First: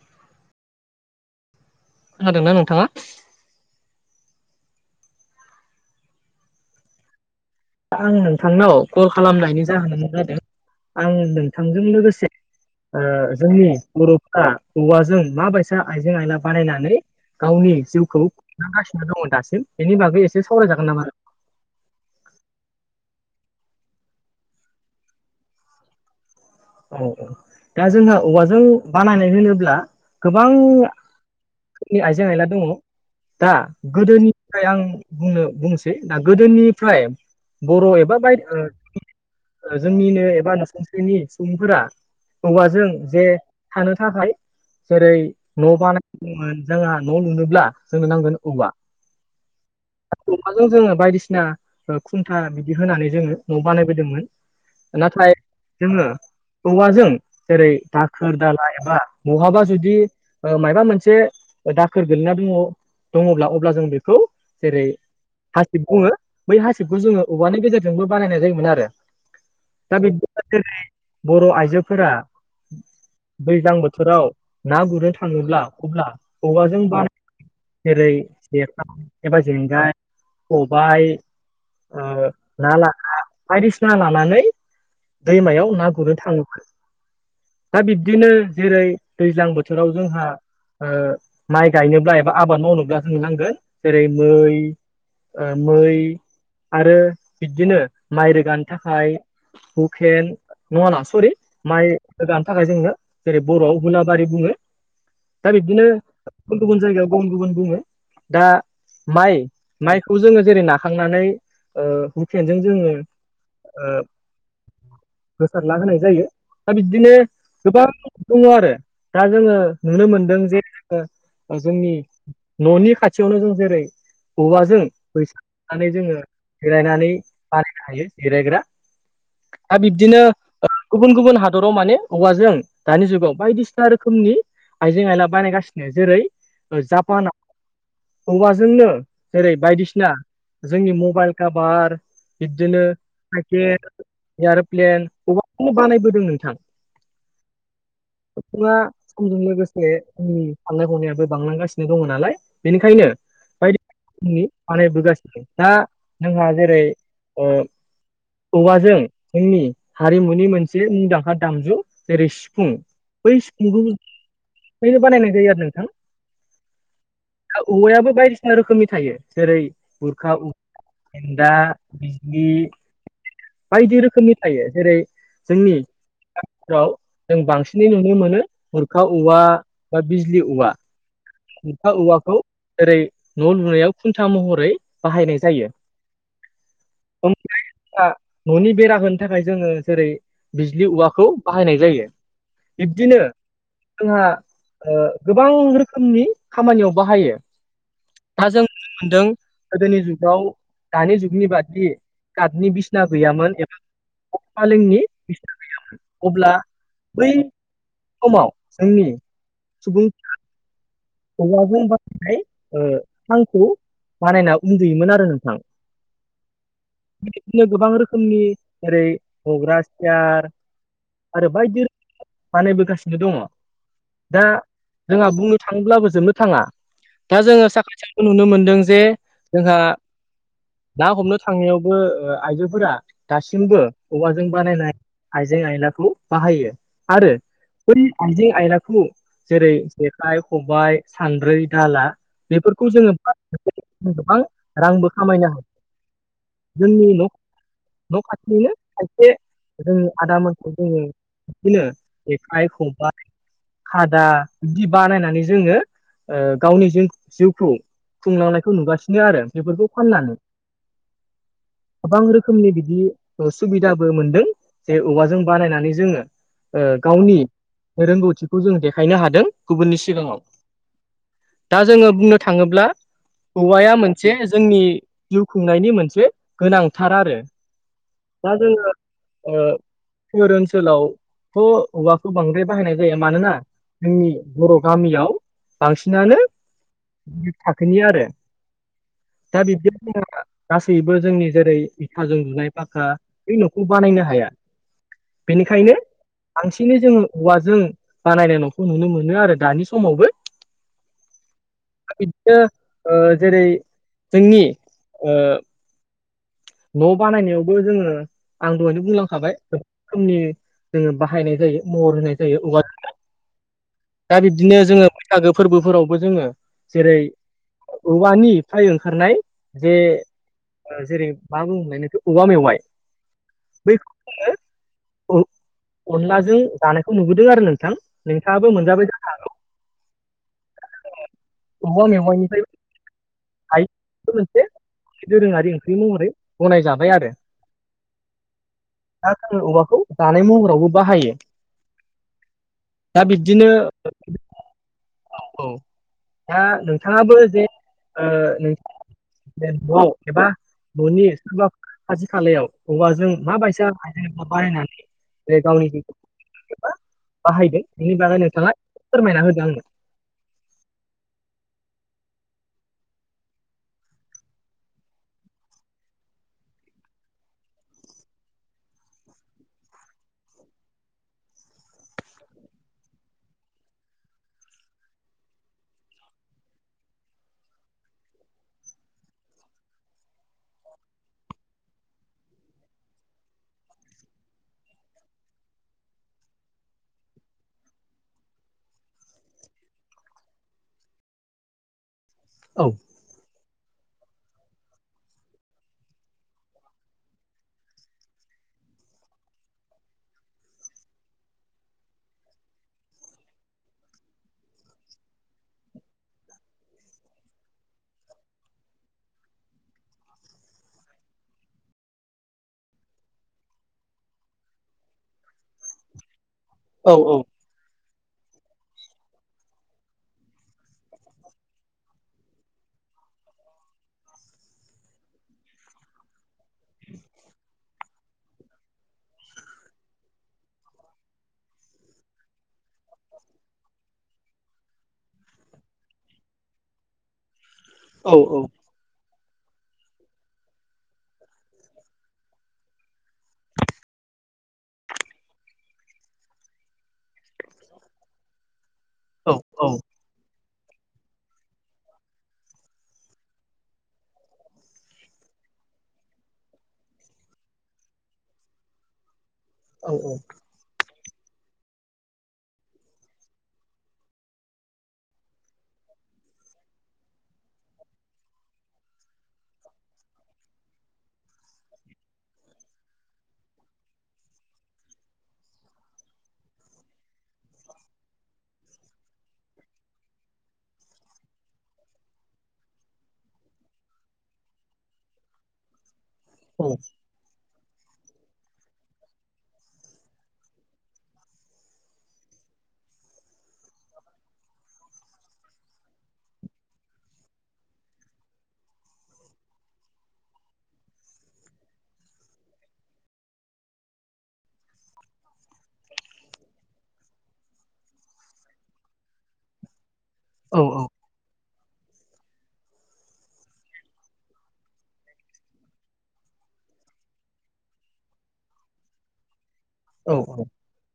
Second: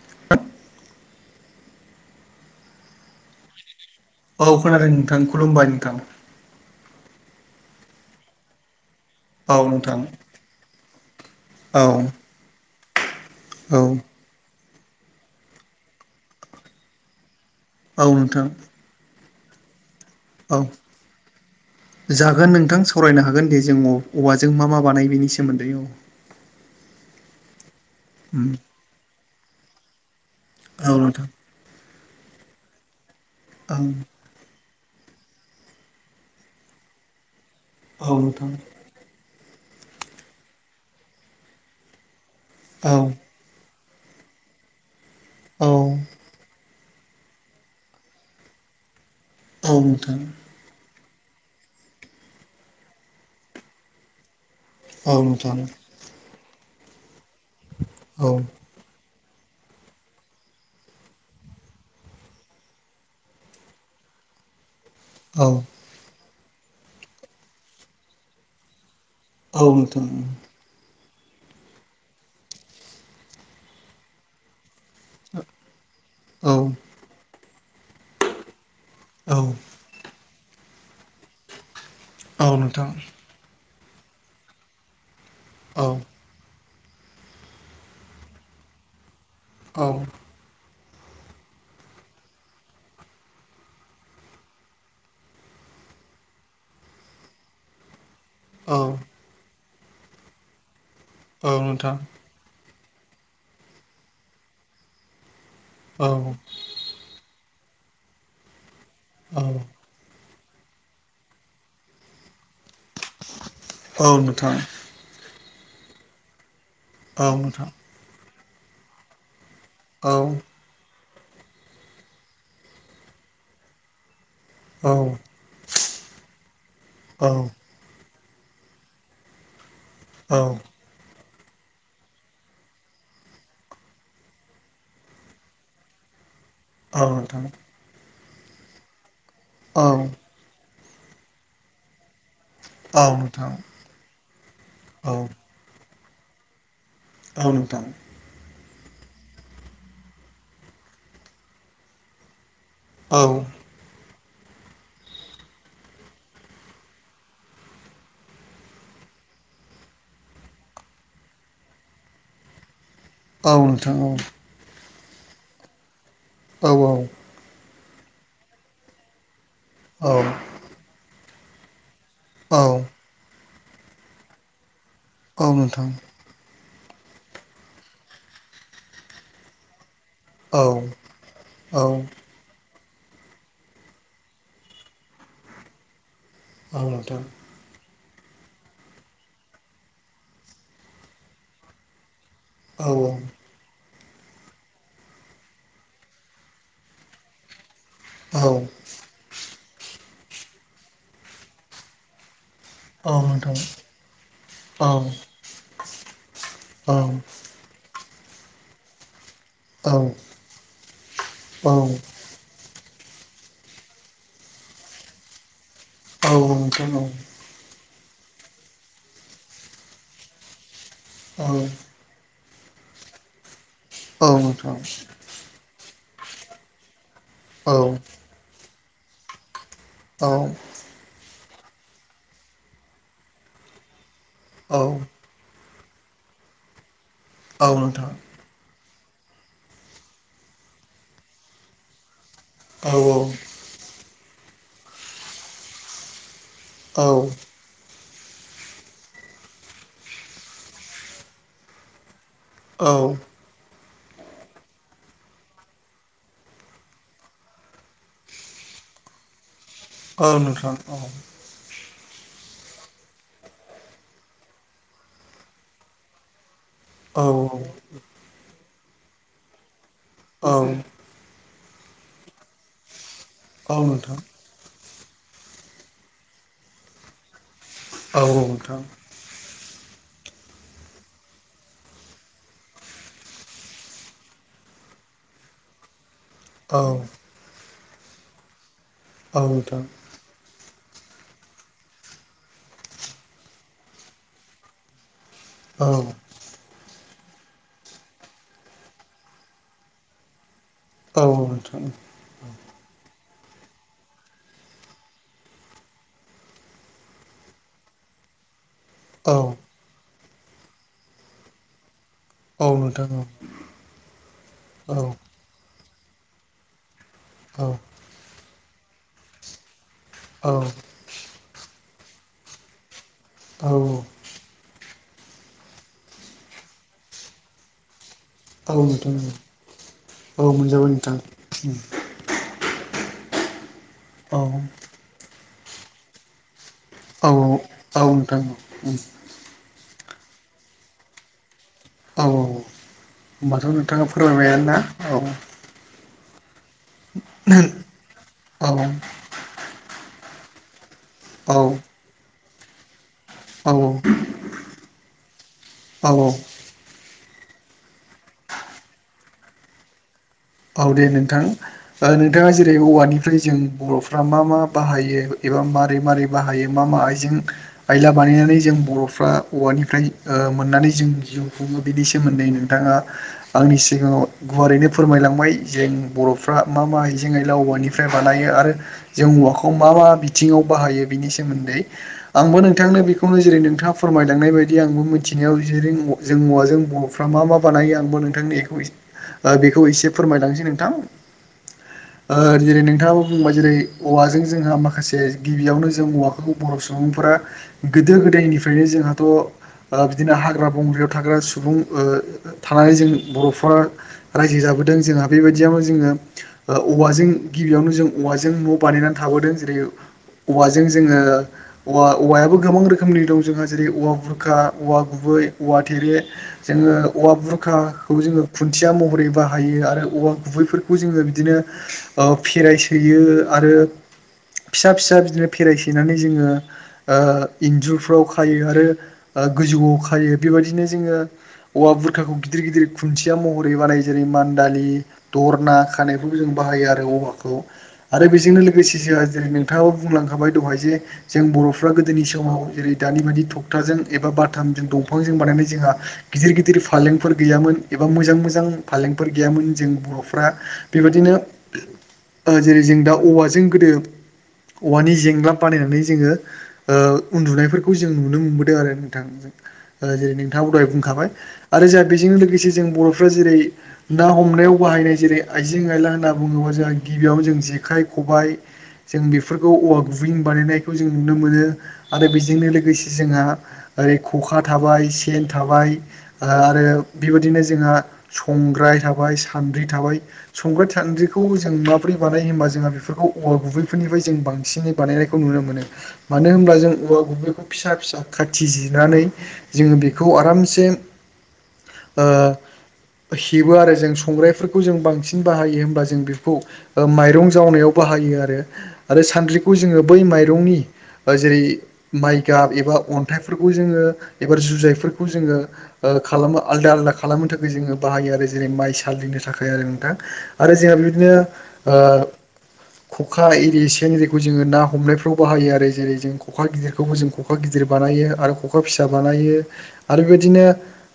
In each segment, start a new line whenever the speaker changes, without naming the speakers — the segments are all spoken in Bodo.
[unintelligible]
खोनादोंना नोंथाङा?
औ खोनादों नोंथां खुलुमबाय नोंथां।
आं नोंथांनाव कल
औ
खालामनायनि
नोंथां
जाहोनानो जादों आं नोंथांजों
औ
लोगोसे ओ जोंनि
औ
बर'फ्रा औवाजों मा बायसा आइजें आयला बानायनानै गावनि
औ
जिउखौ
नोंथां
खुंलांगासिनो दङ' दासिम बेनि बागै एसे
औ
सावरायजागोन नामा?
जागोन नोंथां सावरायनो हागोन दे जों औवाजों मा मा बानायो बेनि सोमोन्दै औ।
औ औ दा जोंहा औवाजों बानायनाय होनोब्ला गोबां
औ नोंथां
फोरनि आइजें आइला दङ' दा
औ
गोदोनि खाय आं बुंनो बुंनोसै दा गोदोनिफ्राय बर'
औ
एबा बाय
नोंथां
ओ ओ जोंनिनो एबा नसुंसेनि सुबुंफोरा हौवाजों
औ
जे थानो थाखाय जेरै
औ
न' बानायोमोन। जोंहा न' लुनोब्ला जोंनो नांगोन औवा।
औ नोंथां।
हाजों जोङो बायदिसिना ओ खुन्था बिदि होनानै जोङो न' बानायबोदोंमोन।
औ
नाथाय
नोंथां
जोङो औवाजों जेरै
औ
दाखोर दालाय एबा बहाबा जुदि ओ मायबा मोनसे दाखोर गोलैना दङ दङब्ला अब्ला जों बेखौ जेरै
औ
हासिब बुङो। बै हासिबखौ जोङो औवानि गेजेरजोंबो बानायनाय जायोमोन आरो।
औ
दा
नोंथां
[unintelligible] बर' आइजोफोरा दैज्लां बोथोराव ना गुरनो थाङोब्ला अब्ला
औ
औवाजों बानाय जेरै जेखा
औ
एबा जेंगाय खबाइ ओ
औ
ना
नोंथां।
ला बायदिसिना लानानै दैमायाव
औ
ना थाङो दा बिब्दिनो जेरै दैज्लां
औ
बोथोराव जोंहा ओ माइ गायनोब्ला एबा आबाद मावनोब्ला जोंनो नांगोन जेरै मै ओ मै आरो बिदिनो माइ रो गान
औ नोंथां औ
थाखाय हुकेन नङा नङा सरि
औ
माइ
नोंथां
रोगानो थाखाय जोंङनो जेरै बर'आव हुलाबारि बुङो। दा बिबदिनो
औ
गुबुन गुबुन जायगायाव गुबुन गुबुन बुङो दा माइ माइखौ जोङो जेरै नाखांनानै ओ हुकेनजों जोङो ओ
औ नोंथां
गोसारला होनाय जायो। दा बिदिनो
औ औ
गोबां दङ आरो दा जोङो नुनो मोनदों जे जोंङो जोंनि न'नि खाथियावनो जों जेरै औवाजों बैसांलुनानै जोङो जिरायनानै हायो जिरायग्रा दा बिब्दिनो
औ
गुबुन गुबुन हादराव माने हौवाजों दानि जुगाव बायदिसिना रोखोमनि आइजें आयला बानायगासिनो जेरै
औ
जापानाव
नोंथां
हौवाजोंनो जेरै
औ
बायदिसिना जोंनि मबाइल कभार बिदिनो
नोंथां
टाइपेट आरो आरो प्लेन
औ
अबबनो बानायबोदों नोंथां
औ नोंथां
सुबुङा समजों लोगोसे जोंनि साननाय हनायाबो बांलांगासिनो दङ नालाय बेनिखायनो
औ
बायदि जोंनि बानायबोगासिनो। दा जोंहा जेरै ओ औवाजों जोंनि हारिमुनि मोनसे मुंदांखा दामजु जेरै सिफुं बै
औ
सिफुंखौ
नोंथां
बैनो बानायनाय जायो आरो नोंथां
औ औ
दा औवायाबो बायदिसिना रोखोमनि थायो जेरै
औ
गुरखा [unintelligible] बिजलि
औ
बायदि रोखोमनि थायो जेरै
औ
जोंनि
नोंथां
[unintelligible] जों बांसिनै नुनो मोनो बुरखा औवा बा बिजलि
औ
औवा
औ
खुथा औवाखौ ओरै न' लुनायाव खुन्था महरै बाहायनाय जायो
आं नोंथां
आं न'नि बेरा होनो थाखाय जोङो जेरै बिज्लि औवाखौ बाहायनाय जायो
औ
बिब्दिनो जोंहा गोबां रोखोमनि खामानियाव बाहायो
औ
दा जों नुनो मोनदों गोदोनि जुगाव दानि जुगनि बादि गटनि बि स्ना
औ
गैयामोन
नोंथां
एबा
औ औ नोंथां औ
फालेंनि बिसिना गैयामोन अब्ला
नोंथां औ
बै समाव जोंनि
औ
सुबुं औवाजों बानायनाय ओ सांखौ बानायना उन्दुयोमोन आरो नोंथां
औ ओंथ' नौ।
खिदिनो गोबां रोखोमनि जेरै हग्रा सियार आरो बायदि रो बानायबोगासिनो दङ'। दा जोंहा बुंनो थांब्लाबो जोबनो थाङा। दा जोङो साखा साखौ नुनो मोनदों जे जोंहा
औ।
ना हमनो थांनायावबो ओ आइजोफोरा दासिमबो औवाजों बानायनाय आइजें आयलाखौ बाहायो। आरो बै आइजें आयलाखौ जेरै जेखाइ, खबाइ, सान्द्रै, दाला बेफोरखौ जोङो मा [unintelligible] गोबां रांबो खामायनो [inaudible] जोंनि न' न' खाथिनिनो खायसे जों आदा मोनखौ जोङो बिदिनो जेखाइ, खबाय, खादा बिदि बानायनानै जोङो ओ गावनि जिं जिउखौ खुंलांनायखौ नुगासिनो आरो। बेफोरखौ फाननानै
नोंथां
गोबां रोखोमनि बिदि ओ सुबिदाबो मोनदों। जे औवाजों बानायनानै जोङो ओ गावनि रोंगौथिखौ जों देखायनो हादों गुबुननि सिगाङाव।
औ।
दा जोङो बुंनो थाङोब्ला औवाया मोनसे जोंनि जिउ खुंनायनि मोनसे गोनांथार आरो। दा जोङो ओ फोर ओन्सोलाव थ' औवाखौ बांद्राय बाहायनाय जाया। मानोना जोंनि बर' गामियाव बांसिनानो
औ।
गिदिद थाखोनि आरो। दा बिब्दि चेन्टारफ्रा गासैबो जोंनि जेरै इथाजों लुनाय फाखा बे न'खौ बानायनो हाया।
औ
बेनिखायनो बांसिनै जोङो औवाजों बानायनाय न'खौ नुनो मोनो आरो दानि समावबो।
औ औ नोंथां औ।
इदिनो ओ जेरै जोंनि ओ न' बानायनायावबो जोङो आं दहायनो
औ
बुंलांखाबाय। खोमनि जोङो बाहायनाय जायो महर होनाय जायो
औ नोंथां
औवाजोंनो। दा बिब्दिनो
औ
जोङो बैसागो फोरबोफोरावबो जोङो जेरै
औ।
औवानिफ्राय ओंखारनाय जे
औ।
ओ जेरै मा बुङोमोनलाय नोखौ औवा मेवाइ। बै
औ
जोङो ओ अनलाजों जानायखौ नुबोदों आरो नोंथां। नोंथाङाबो
औ
मोनजाबाय
नोंथां
जानो हागौ।
औ मोनजाबाय नोंथां
[inaudible] औवा मेवाइनिफ्रायबो हायो बो
औ
मोनसे दोरोङारि ओंख्रि महरै गनाय जाबाय।
औ औ औ नोंथां औ उम।
दा जोङो औवाखौ जानाय महरावबो बाहायो।
औ
दा बिब्दिनो
होमबाथ' नोंथाङा फोरमायबायानो ना औ
औ। दा नोंथाङाबो जे ओ [inaudible] न' एबा न'नि
औ
सोरबा खाथि खालायाव औवाजों
औ
माबायसा [unintelligible] बानायनानै बे गावनि
औ औ
[unintelligible] बाहायदों। बेनि बागै नोंथाङा एसे फोरमायदो आंनो।
औ दे नोंथां। ओ नोंथाङा जेरै औवानिफ्राय जों बर'फ्रा मा मा बाहायो एबा मारै मारै बाहायो मा मा आइजें आइला बानायनानै जों बर'फ्रा औवानिफ्राय ओ मोननानै जों जिउ खुङो बिदि सोमोन्दै नों थाङा आंनि सिगाङाव गुवारैनो फोरमायलां बै जे बर'फ्रा मा मा आइजें आइल औवानिफ्राय बानायो आरो जों औवाखौ मा मा बिथिङाव बाहायो बिनि सोमोन्दै आंबो नोंथांनो बेखौनो जेरै नोंथाङा फोरमायलांनाय बायदि आंबो मिथिनायाव जेरै जों औवाजों बर'फ्रा मा मा बानायो आंबो नोंथांनि बेखौ बेखौ एसे फोरमायलांसै नोंथां ओ जेरै
औ
नोंथाङाबो बुंबाय जेरै औवाजों जोंहा माखासे गिबियावनो जों औवाखौ बर' सुबुंफोरा गोदो गोदायनिफ्रायनो जोंहाथ' ओ बिदिनो हाग्रा बंग्रायाव थाग्रा सुबुं ओ थानानै जों बर'फोर रायजो जाबोदों जोंहा बेबायदियावनो जोङो ओ औवाजों गिबियावनो जों औवाजों न' बानायनानै थाबोदों जेरै औवाजों जोङो औव औवायाबो गोबां रोखोमनि दं जोंहा जेरै औवा बुरखा औवा गुबै औवा थेरे जोङो
औ
औवा
औ
बुरखाखौ जोङो खुन्थिया महरैबा बाहायो आरो औवा गुबैफोरखौ जोङो बिदिनो ओ फेराइ सोयो आरो फिसा फिसा बिदिनो फेराय सैनानै जोङो ओ इन्जुरफ्राव खायो आरो ओ गोजौआव खायो बेबायदिनो जोङो औवा बुरखाखौ गिदिर गिदिर खुन्थिया महरै बानाय जेरै मान दालि दरना खानायफोरबो जों बाहायो आरो औवाखौ आरो
औ
बेजोंनो लोगोसे जोंहा जेरै नोंथाङाबो बुंलांखाबाय दहाय जे जों बर'फ्रा गोदोनि समाव जेरै दानि बादि थखथाजों एबा बाथामजों दंफांजों बानायनाय जोंहा गिदिर गिदिर फालेंफोर गैयामोन एबा मोजां मोजां फालेंफोर
औ
गैयामोन
औ
जों बर'फ्रा बेबादिनो ओ जेरै जों दा औवाजों गोदो औवानि जेंला बानायनानै जोङो ओ उन्दुनायफोरखौ जों नुनो मोनबोदों आरो नोंथां जेरै नोंथाङा दहाय बुंखाबाय आरो जाहा बेजों लोगोसे जों बर'फ्रा जेरै ना हमनायाव बाहायनाय जेरै आइजें आयला होनना बुङोबा जोंहा गिबियावनो जों जेखाइ खबाइ जों बेफोरखौ औवा गुबैजों बानायनायखौ जों नुनो मोनो आरो बेजोंनो लोगोसे जोंहा ओरै ख'खा थाबाय सेन थाबाय आरो बेबायदिनो जोंहा संग्राय थाबाय सान्द्रि थाबाय संग्रा सान्द्रिखौ जों माबोरै बानाय होमबा जोंहा बेफोरखौ औवा गुबैफोरनिफ्राय जों बांसिनै बानायनायखौ नुनो मोनो मानो होनोमब्ला
औ
जों औवा गुबैखौ फिसा फिसा खाथि जिनानै जोङो बेखौ आरामसे ओ हेबो आरो जों संग्राइफोरखौ जों बांसिन बाहायो होमबा जों बेखौ ओ माइरं जावनायाव बाहायो आरो आरो सानद्रिखौ जोङो बै माइरंनि बा जेरै माइ गाब एबा अन्थाइफोरखौ जोङो एबा जुजाइफोरखौ जोङो ओ खालामो आलदा आलदा खालामनो थाखाय जोङो बाहायो आरो जेरै माइ सालिनो थाखाय आरो नोंथां आरो
औ
जोंहा बिदिनो ओ [inaudible] खखा एरि सेन एरिखौ जोङो ना हमनायफ्राव बाहायो आरो जेरै जों ख'खा गिदिरखौबो जों ख खखा गिदिर बानायो आरो खखा फिसा बानायो आरो
औ
बेबायदिनो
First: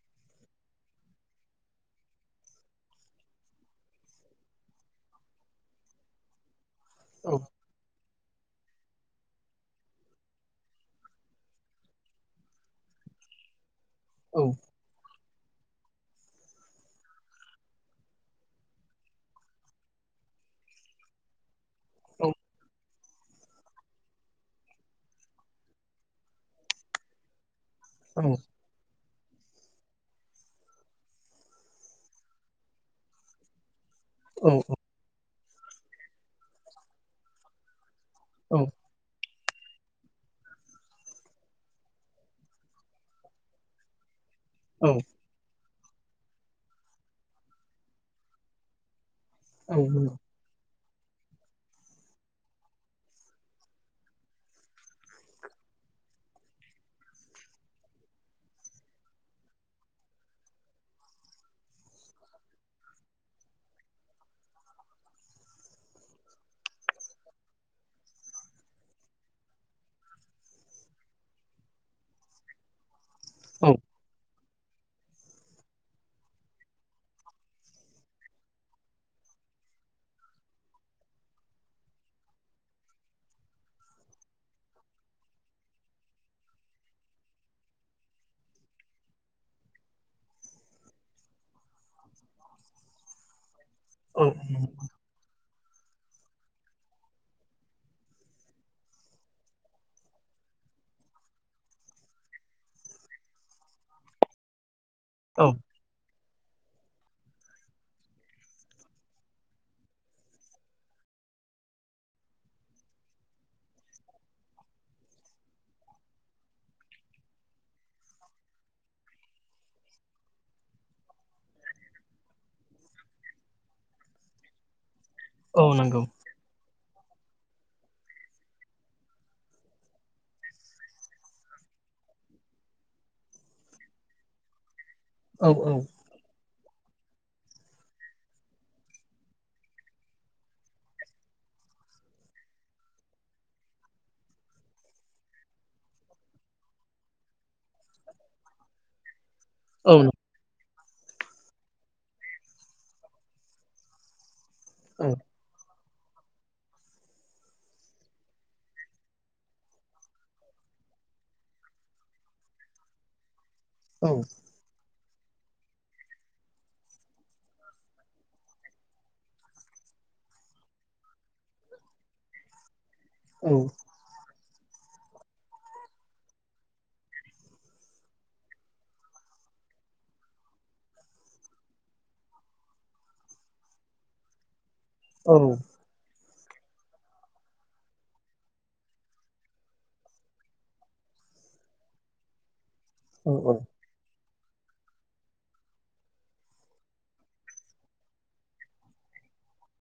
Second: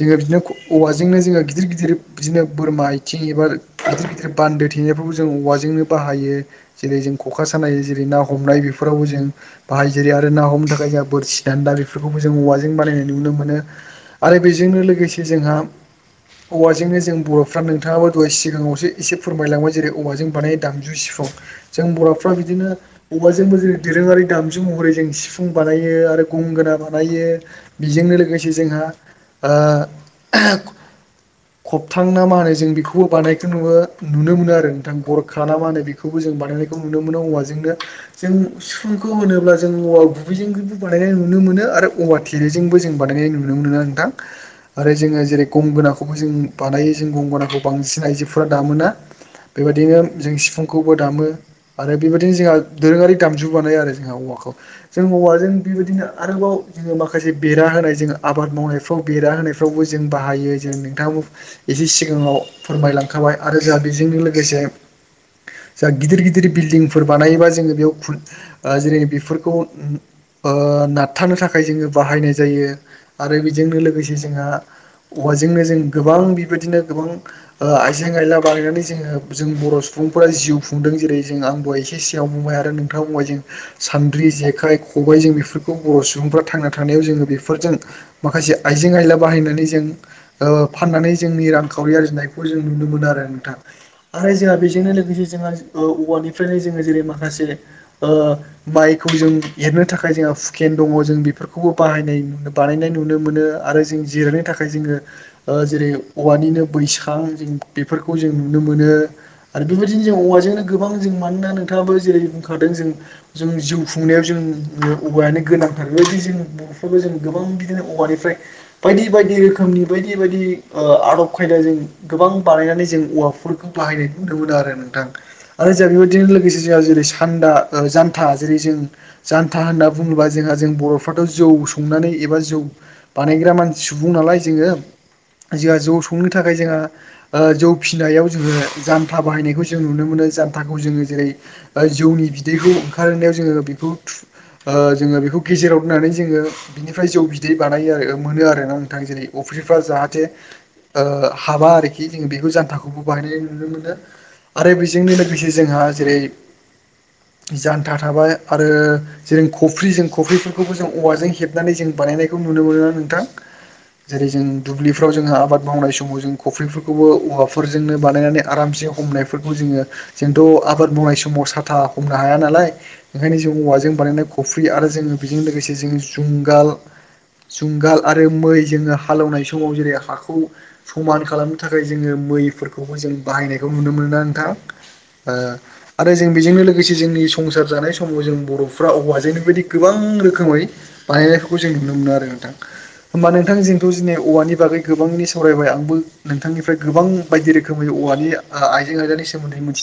जोङो बिदिनो औवाजोंनो जोङो गिदिर गिदि दिर बिदिनो बोरमा आथिं एबा गिदिर गिदिर बान्दो थेनायफ्रावबो जों औवाजोंनो बाहायो जेरै जों
औ
खखा सानाय जेरै ना हमनाय बेफोरावबो जों बाहायजेरै आरो ना हमनो थाखाय जोंहा बोरसि दान दा बेफोरखौबो जों औवाजों बानायनाय नुनो मोनो आरो बेजोंनो लोगोसे जोंहा औवाजोंनो जों बर'फ्रा नोंथाङाबो दहाय सिगाङावसो एसे फोरमायलांबाय जेरै औवाजों बानाय दामजु सिफुं जों बर'फ्रा बिदिनो औवाजोंबो जेरै दोरोङारि दामजु महरै जों सिफुं बानायो आरो गंगोना बानायो बेजोंनो लोगोसे जोंहा ओ खबथां ना मा होनो जों बेखौबो बानायखौ नु नुनो मोनो आरो नोंथां गर खा ना मा होनो बेखौबो जों बानायनायखौ नुनो मोनो औवाजोंनो जों फुंखौ होनोब्ला जों औवा गुबैजोंबो बानायनाय नुनो मोनो आरो औवा थेरेजोंबो जों बानायनाय नुनो मोनो नोंथां। आरो जोङो जेरै गमबोना खौबो जों बानायो जों गंगनाखौ बांसिन आइजोफोरा दामोना। बेबायदिनो जों सिफुंखौबो दामो। आरो बेबायदिनो जोंहा दोरोङारि दामजु बानाय आरो जोंहा औवाखौ। जों औवाजों बेबायदिनो आरोबाव जोङो माखासे बेरा होनाय जोंङो आबाद मावनाय। फाव बेरा होनायफ्रावबो जों बाहायो जोंनो। थाङाबो एसे सिगाङाव फोरमायलांखाबाय आरो जोंहा बेजोंनो लोगोसे। जा गिदिर गिदिर बिल्डिंफोर बानायोबा जोङो बेयाव खुथ जेरै बेफोरखौ ओ नारथानो थाखाय जोङो बाहायनाय जायो आरो बेजोंनो लोगोसे जोंहा। औवाजोंनो जों गोबां बेबायदिनो गोबां। ओ-आइजें आयला बानायनानै जोङो जों बर सुबुंफोरा जिउ खुंदों जेरै जों आं दहाय जि सिआव बुंबाय आरो नोंथाङा बुंबाय जों। सान्द्रि जेखाइ खबाइ जों बेफोरखौ बर सुबुंफ्रा थांना थानायाव जोङो बेफोरजों। माखासे आइजें आयला बाहायनानै जों ओ फाननानै जोंनि रांखावरि आरजिनायखौ जों नुनो मोनो आरो नोंथां।
औ
आरो जोंहा बेजोंनो लोगोसे जोंहा औवानिफ्रायनो जोङो जेरै माखासे ओ माइखौ जों एरनो थाखाय जोंहा हुकेन दङ जों बेफोरखौबो बाहायनाय नुनो मो बानायनाय नुनो मोनो आरो जों जिरायनो थाखाय जोङो।
औ
जेरै औवानिनो बैसां जों बेफोरखौ जों नुनो मोनो। आरो बेबायदिनो जों औवाजोंनो गोबां जों मानोना नोंथाङाबो जेरै बुंखादों जों। जों जिउ खुंनायाव जों औवायानो गोनांथार बेबायदि जों। जों गोबां बिदिनो औवानिफ्राय बायदि बायदि रोखोमनि बायदि बेबायदि ओ-आदब खायदा जों। गोबां बानायनानै जों औवाफोरखौ बाहायनाय नुनो मोनो आरो नोंथां
औ
आरो जों
नंगौ
बेबायदिनो लोगोसे जोंहा जेरै सान्दा जान्था जेरै जों। जानथा होनना बुङोब्ला जोंहा जों बरफ्राथ जौ संनानै एबा जौ। बानायग्रा मानसि सुबुं नालाय जोङो
औ औ
जोंहा जौ संनो थाखाय जोंहा। जौ फिसिनायाव जोङो जान्था बाहायनायखौ जों नुनो मोनो जान्थाखौ जोङो जेरै जौनि बिदैखौ ओंखारनायाव जोङो बेखौ थु ओ-जोङो बेखौ गेजेराव होननानै जोङो। बिनिफ्राय जौ बिदै बानायो आरो मोनो आरोना नोंथां जेरै अफ्री रा
औ नंगौ
जाहाथे हाबा आरोखि जों बेखौ जान्थाखौबो बाहायनाय नुनो मोनो। आरो
औ
बेजोंनो लोगोसे जोंहा जेरै जान्था थाबाय आरो। जेरों खफ्रि जों खफ्रिफोरखौबो जों औवाजों हेबनानै जों बानायनायखौ नुनो मोना नोंथां।
औ
जेरै जों दुब्लिफ्राव जोंहा आबाद मावनाय समाव जों खफ्रिफोरखौबो औवाफोरजोंनो बानायनानै आरामसे हमनायफोरखौ जोङो। जोंथ आबाद मावनाय समाव साथा हमनो हाया नालाय ओंखायनो जों
औ
औवाजों। बानायनाय खफ्रि आरो जोङो बेजों लोगोसे जो जुंगाल। जुंगाल आरो मै जोङो हालौनाय समाव जेरै हाखौ। समान खालामनो थाखाय जोङो मैफोरखौबो जों बाहायनायखौ नुनो मोनो ना नोंथां।
औ
ओ आरो जों बेजोंनो लोगोसे जोंनि संसार जानाय समाव जों बरफ्रा अबाव हाजोंनि बायदि गोबां रोखोमै। बानायनायफोरखौ जों नुनो मोनो आरो नोंथां होमबा
औ औ
नोंथां जोंथ जोंनि औवानि बागै गोबांनि सावरायबाय आंबो। नोंथांनिफ्राय गोबां बायदि रोखोमै औवानि आइजें आयजानि सोमोन्दै मोन